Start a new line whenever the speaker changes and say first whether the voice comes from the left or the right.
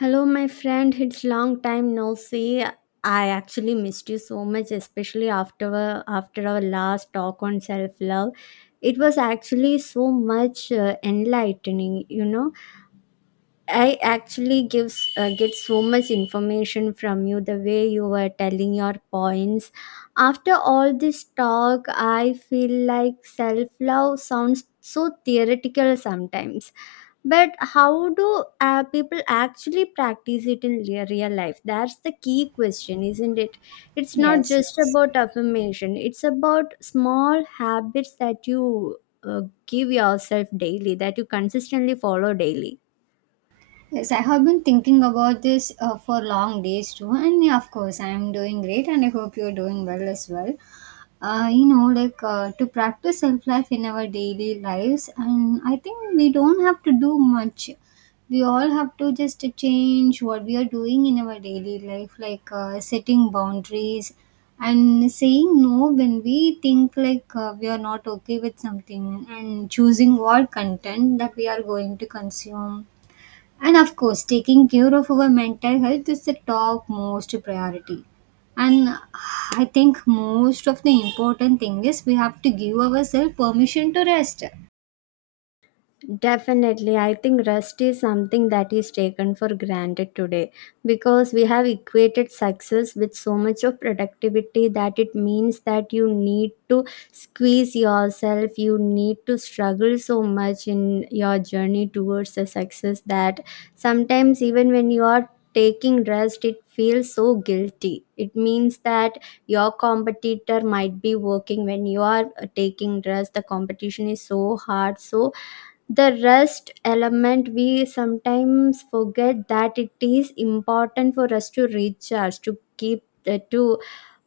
left: Hello, my friend. It's long time no see. I actually missed you so much, especially after our last talk on self love. It was actually so much enlightening, I actually gives get so much information from you the way you were telling your points. After all this talk, I feel like self love sounds so theoretical sometimes. But how do people actually practice it in real life? That's the key question, isn't it? It's not
right: Yes,
left: just
right: yes.
left: about affirmation. It's about small habits that you uh, give yourself daily, that you consistently follow daily.
right: Yes, I have been thinking about this for long days too, and yeah, of course, I am doing great, and I hope you're doing well as well. To practice self life in our daily lives, and I think we don't have to do much. We all have to just change what we are doing in our daily life, like setting boundaries and saying no when we think like we are not okay with something, and choosing what content that we are going to consume. And of course, taking care of our mental health is the top most priority. And I think most of the important thing is we have to give ourselves permission to rest.
left: Definitely, I think rest is something that is taken for granted today because we have equated success with so much of productivity that it means that you need to squeeze yourself, you need to struggle so much in your journey towards the success that sometimes, even when you are taking rest, it feels so guilty. It means that your competitor might be working when you are taking rest, the competition is so hard, so the rest element we sometimes forget that it is important for us to recharge to keep to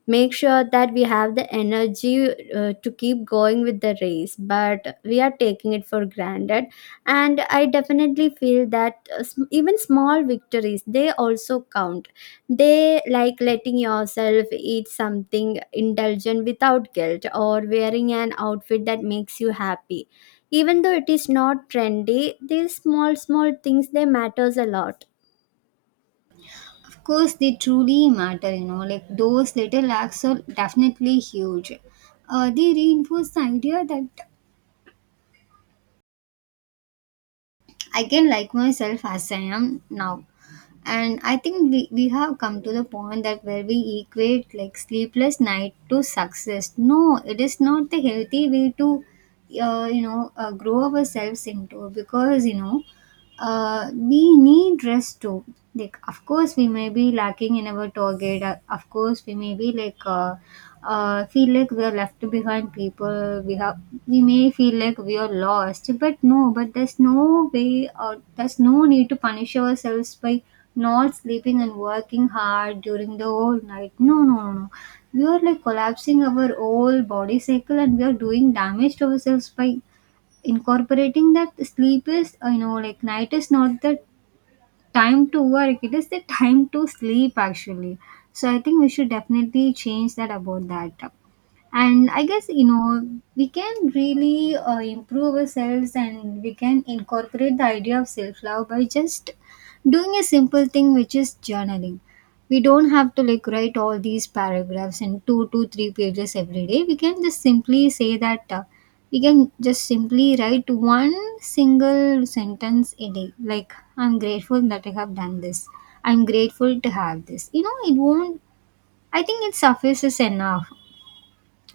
left: make sure that we have the energy to keep going with the race, but we are taking it for granted. And I definitely feel that even small victories, they also count. They like letting yourself eat something indulgent without guilt, or wearing an outfit that makes you happy even though it is not trendy. These small small things, they matters a lot.
right: Of course, they truly matter, you know, like those little acts are definitely huge. They reinforce the idea that I can like myself as I am now. And I think we have come to the point that where we equate like sleepless night to success. No, it is not the healthy way to grow ourselves into, because you know we need rest too. Like, of course we may be lacking in our target, of course we may be feel like we are left behind people. We have, we may feel like we are lost, but no, but there's no way or there's no need to punish ourselves by not sleeping and working hard during the whole night. No, no, no, no. We are like collapsing our whole body cycle and we are doing damage to ourselves by incorporating that sleep is, you know, like night is not that time to work, it is the time to sleep actually. So I think we should definitely change that about that. And I guess, you know, we can really improve ourselves and we can incorporate the idea of self love by just doing a simple thing which is journaling. We don't have to like write all these paragraphs in two to three pages every day. We can just simply say that we can just simply write one single sentence a day, like I'm grateful that I have done this, I'm grateful to have this. You know, it won't, I think it suffices enough.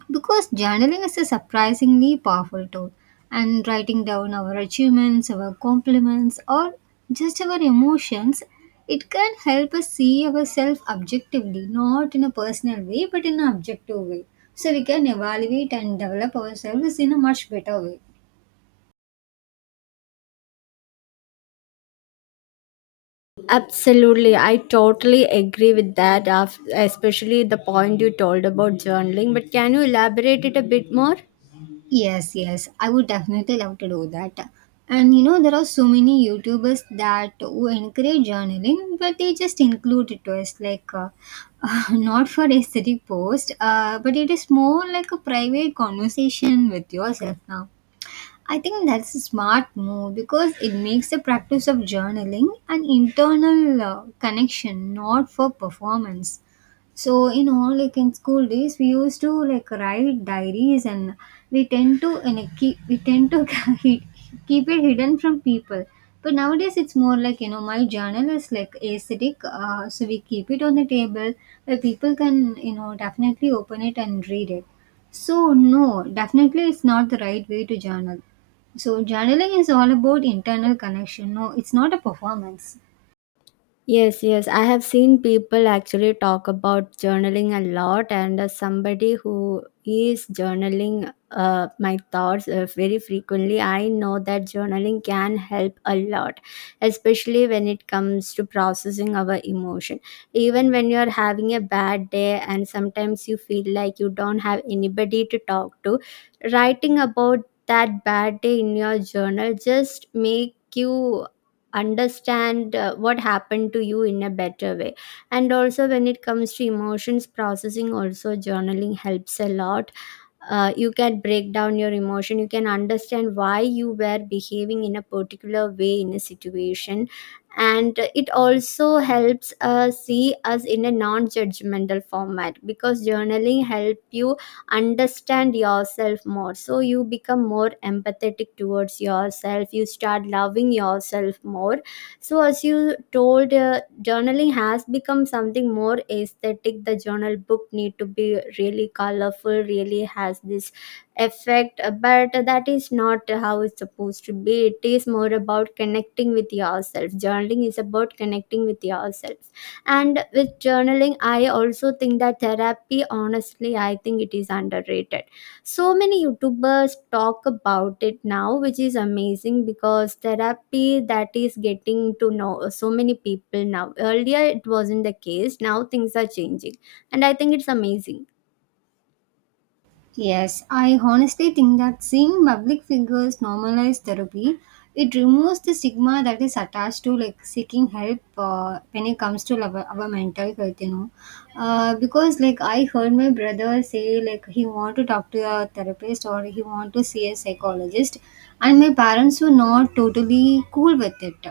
right: Because journaling is a surprisingly powerful tool, and writing down our achievements, our compliments, or just our emotions, it can help us see ourselves objectively, not in a personal way but in an objective way. So we can evaluate and develop ourselves in a much better way.
left: Absolutely, I totally agree with that, especially the point you told about journaling. But can you elaborate it a bit more?
right: Yes, yes, I would definitely love to do that. And you know, there are so many YouTubers that who encourage journaling, but they just include twist like not for aesthetic post, but it is more like a private conversation with yourself now. I think that's a smart move because it makes the practice of journaling an internal connection, not for performance. So you know, like in school days we used to like write diaries, and we tend to and like, keep we tend to keep keep it hidden from people. But nowadays it's more like, you know, my journal is like aesthetic, so we keep it on the table where people can, you know, definitely open it and read it. So no, definitely it's not the right way to journal. So journaling is all about internal connection, no, it's not a performance.
left: Yes, yes. I have seen people actually talk about journaling a lot, and as somebody who is journaling my thoughts very frequently, I know that journaling can help a lot, especially when it comes to processing our emotion. Even when you're having a bad day, and sometimes you feel like you don't have anybody to talk to, writing about that bad day in your journal just make you understand what happened to you in a better way. And also when it comes to emotions processing also, journaling helps a lot. You can break down your emotion, you can understand why you were behaving in a particular way in a situation, and it also helps see us in a non-judgmental format, because journaling help you understand yourself more, so you become more empathetic towards yourself, you start loving yourself more. So, as you told, journaling has become something more aesthetic. The journal book need to be really colorful, really has this effect, but that is not how it's supposed to be. It is more about connecting with yourself. Journaling is about connecting with yourself. And with journaling, I also think that therapy, honestly, I think it is underrated. So many youtubers talk about it now, which is amazing, because therapy, that is getting to know so many people now. Earlier it wasn't the case, now things are changing, and I think it's amazing.
right: Yes, I honestly think that seeing public figures normalize therapy, it removes the stigma that is attached to like seeking help when it comes to our mental health, you know. Because like I heard my brother say like he want to talk to a therapist or he want to see a psychologist, and my parents were not totally cool with it.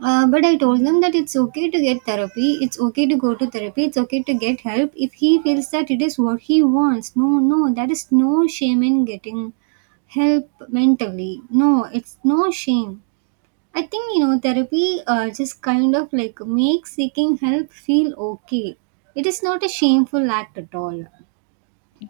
right: But I told them that it's okay to get therapy, it's okay to go to therapy, it's okay to get help if he feels that it is what he wants. No, no, there is no shame in getting help mentally. No, it's no shame. I think, you know, therapy just kind of like makes seeking help feel okay. It is not a shameful act at all.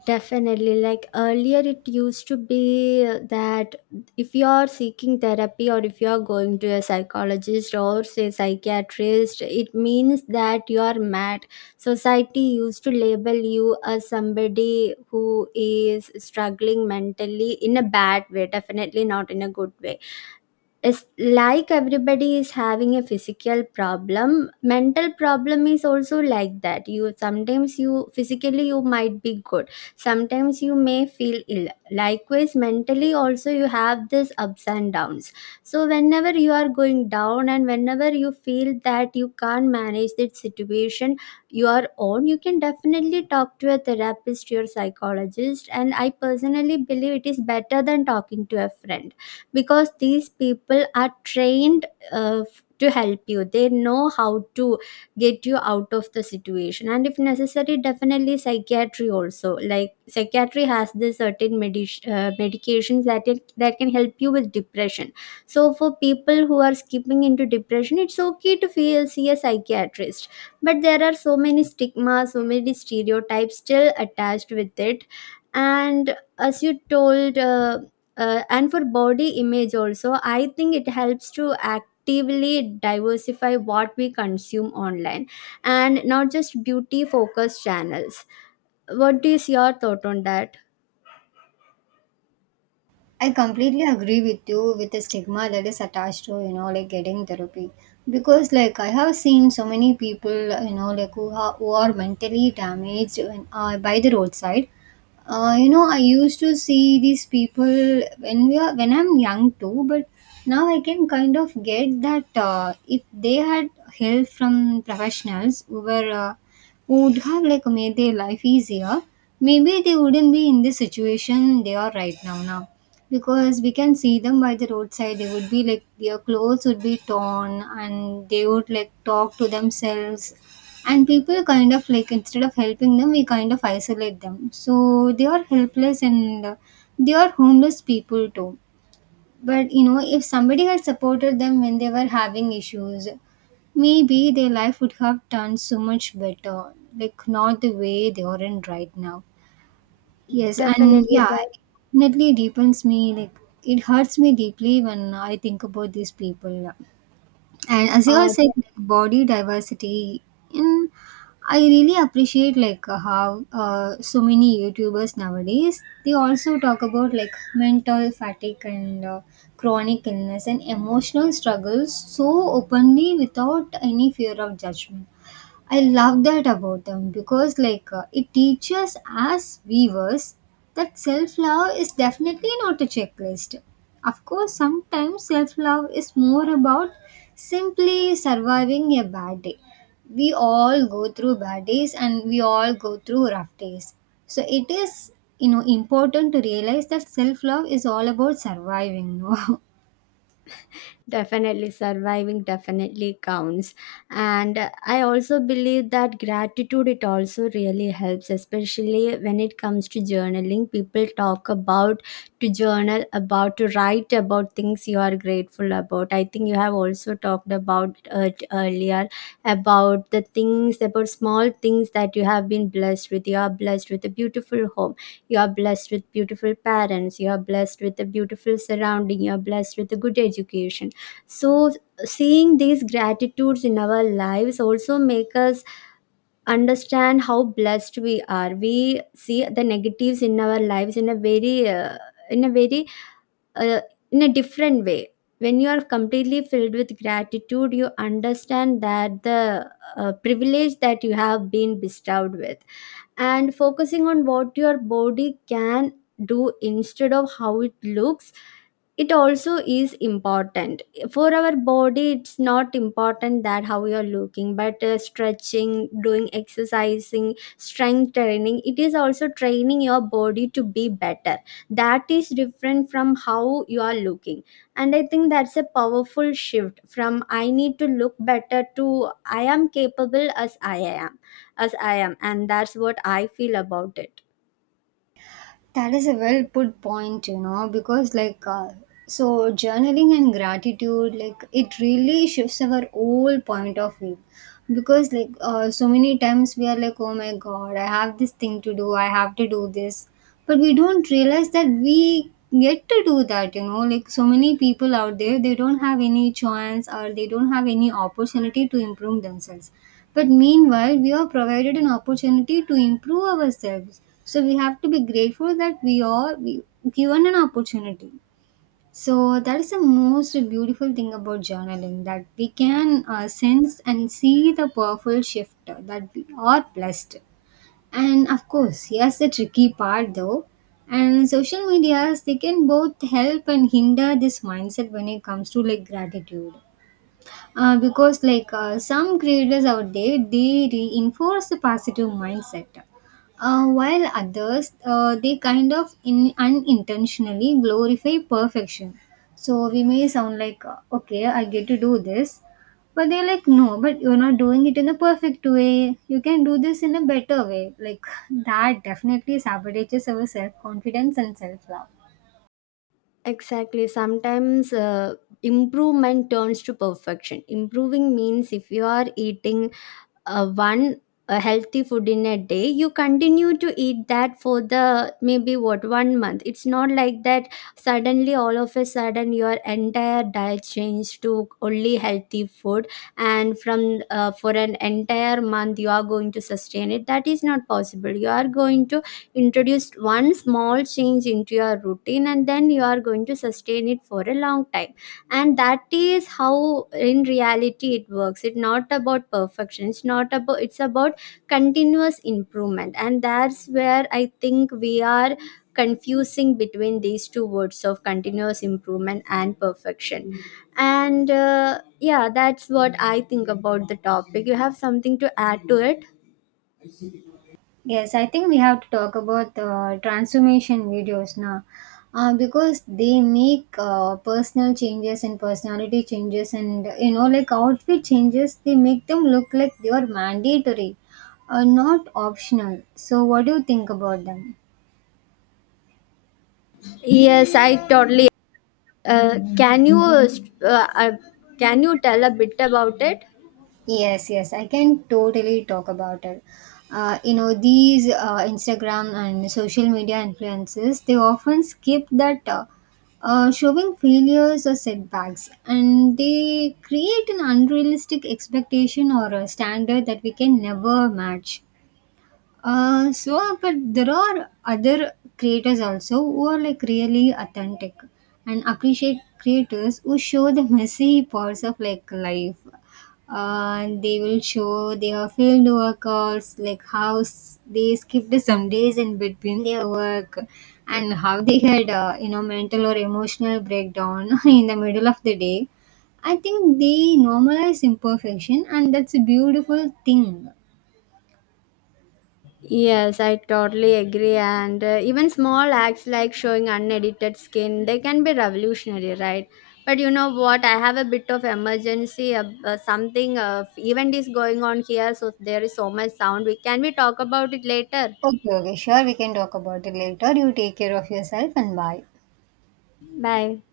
left: Definitely. Like earlier, it used to be that if you are seeking therapy, or if you are going to a psychologist or say psychiatrist, it means that you are mad. Society used to label you as somebody who is struggling mentally in a bad way, definitely not in a good way. It's like everybody is having a physical problem. Mental problem is also like that. You sometimes, you physically you might be good, sometimes you may feel ill. Likewise mentally also you have this ups and downs. So whenever you are going down and whenever you feel that you can't manage that situation you are on, you can definitely talk to a therapist, your psychologist, and I personally believe it is better than talking to a friend because these people are trained to help you. They know how to get you out of the situation, and if necessary, definitely psychiatry also. Like psychiatry has the certain medications that that can help you with depression. So for people who are skipping into depression, it's okay to see a psychiatrist. But there are so many stigmas, so many stereotypes still attached with it. And as you told, and for body image also, I think it helps to actively diversify what we consume online and not just beauty focused channels. What is your thought on that?
right: I completely agree with you with the stigma that is attached to, you know, like getting therapy. Because, like, I have seen so many people, you know, like who are mentally damaged when, by the roadside. You know, I used to see these people when we are when I'm young too, but now I can kind of get that if they had help from professionals who were who would have like made their life easier, maybe they wouldn't be in the situation they are right now. Now, because we can see them by the roadside, they would be like, their clothes would be torn and they would like talk to themselves, and people kind of like, instead of helping them, we kind of isolate them, so they are helpless and they are homeless people too. But you know, if somebody had supported them when they were having issues, maybe their life would have turned so much better, like not the way they are in right now. Yes, and
left: Definitely
right: yeah,
left: that
right: it definitely deepens me. Like it hurts me deeply when I think about these people. And as you all
left: uh,
right: said, like, body diversity, and I really appreciate like how so many YouTubers nowadays they also talk about like mental fatigue and chronic illness and emotional struggles so openly without any fear of judgment. I love that about them because, it teaches us viewers that self love is definitely not a checklist. Of course, sometimes self love is more about simply surviving a bad day. We all go through bad days and we all go through rough days. So, it is, you know, important to realize that self love is all about surviving, no.
left: definitely surviving definitely counts. And I also believe that gratitude, it also really helps, especially when it comes to journaling. People talk about to journal about, to write about things you are grateful about. I think you have also talked about it earlier, about the things, about small things that you have been blessed with. You are blessed with a beautiful home, you are blessed with beautiful parents, you are blessed with a beautiful surrounding, you are blessed with a good education. So seeing these gratitudes in our lives also make us understand how blessed we are. We see the negatives in our lives in a very in a very uh, in a different way. When you are completely filled with gratitude, you understand that the privilege that you have been bestowed with. And focusing on what your body can do instead of how it looks, it also is important. For our body, it's not important that how you are looking, but stretching, doing exercising, strength training, it is also training your body to be better. That is different from how you are looking. And I think that's a powerful shift from I need to look better to I am capable as I am. And that's what I feel about it.
right: That is a well put point, you know, because so journaling and gratitude, like it really shifts our whole point of view. Because so many times we are like, oh my god, I have this thing to do, I have to do this, but we don't realize that we get to do that, you know. Like so many people out there, they don't have any chance or they don't have any opportunity to improve themselves, but meanwhile, we are provided an opportunity to improve ourselves. So we have to be grateful that given an opportunity. So that is the most beautiful thing about journaling, that we can sense and see the powerful shift that we are blessed. And of course, here's the tricky part though. And social medias, they can both help and hinder this mindset when it comes to like gratitude, because like some creators out there they reinforce the positive mindset, while others they kind of unintentionally glorify perfection. So we may sound like, okay, I get to do this, but they're like, no, but you're not doing it in a perfect way, you can do this in a better way, like that definitely sabotages our self-confidence and self-love.
left: Exactly. Sometimes improvement turns to perfection. Improving means if you are eating one healthy food in a day, you continue to eat that for the maybe what 1 month. It's not like that suddenly all of a sudden your entire diet changed to only healthy food, and from for an entire month you are going to sustain it. That is not possible. You are going to introduce one small change into your routine, and then you are going to sustain it for a long time. And that is how in reality it works. It's not about perfection, it's not about, it's about continuous improvement. And that's where I think we are confusing between these two words of continuous improvement and perfection. And yeah, that's what I think about the topic. You have something to add to it?
right: Yes, I think we have to talk about transformation videos now, because they make personal changes and personality changes and you know like outfit changes, they make them look like they are mandatory, not optional. So what do you think about them?
left: Yes, I totally. Can you can you tell a bit about it?
right: Yes, yes, I can totally talk about it. You know, these Instagram and social media influences, they often skip that showing failures or setbacks, and they create an unrealistic expectation or a standard that we can never match. So, but there are other creators also who are like really authentic, and appreciate creators who show the messy parts of like life. They will show their field workers, like how they skipped some days in between their work, and how they had, you know, mental or emotional breakdown in the middle of the day. I think they normalize imperfection and that's a beautiful thing.
left: Yes, I totally agree. And even small acts like showing unedited skin, they can be revolutionary, right? But you know what? I have a bit of emergency. Something event is going on here, so there is so much sound. We talk about it later.
right: Okay, okay, sure. We can talk about it later. You take care of yourself and bye.
left: Bye.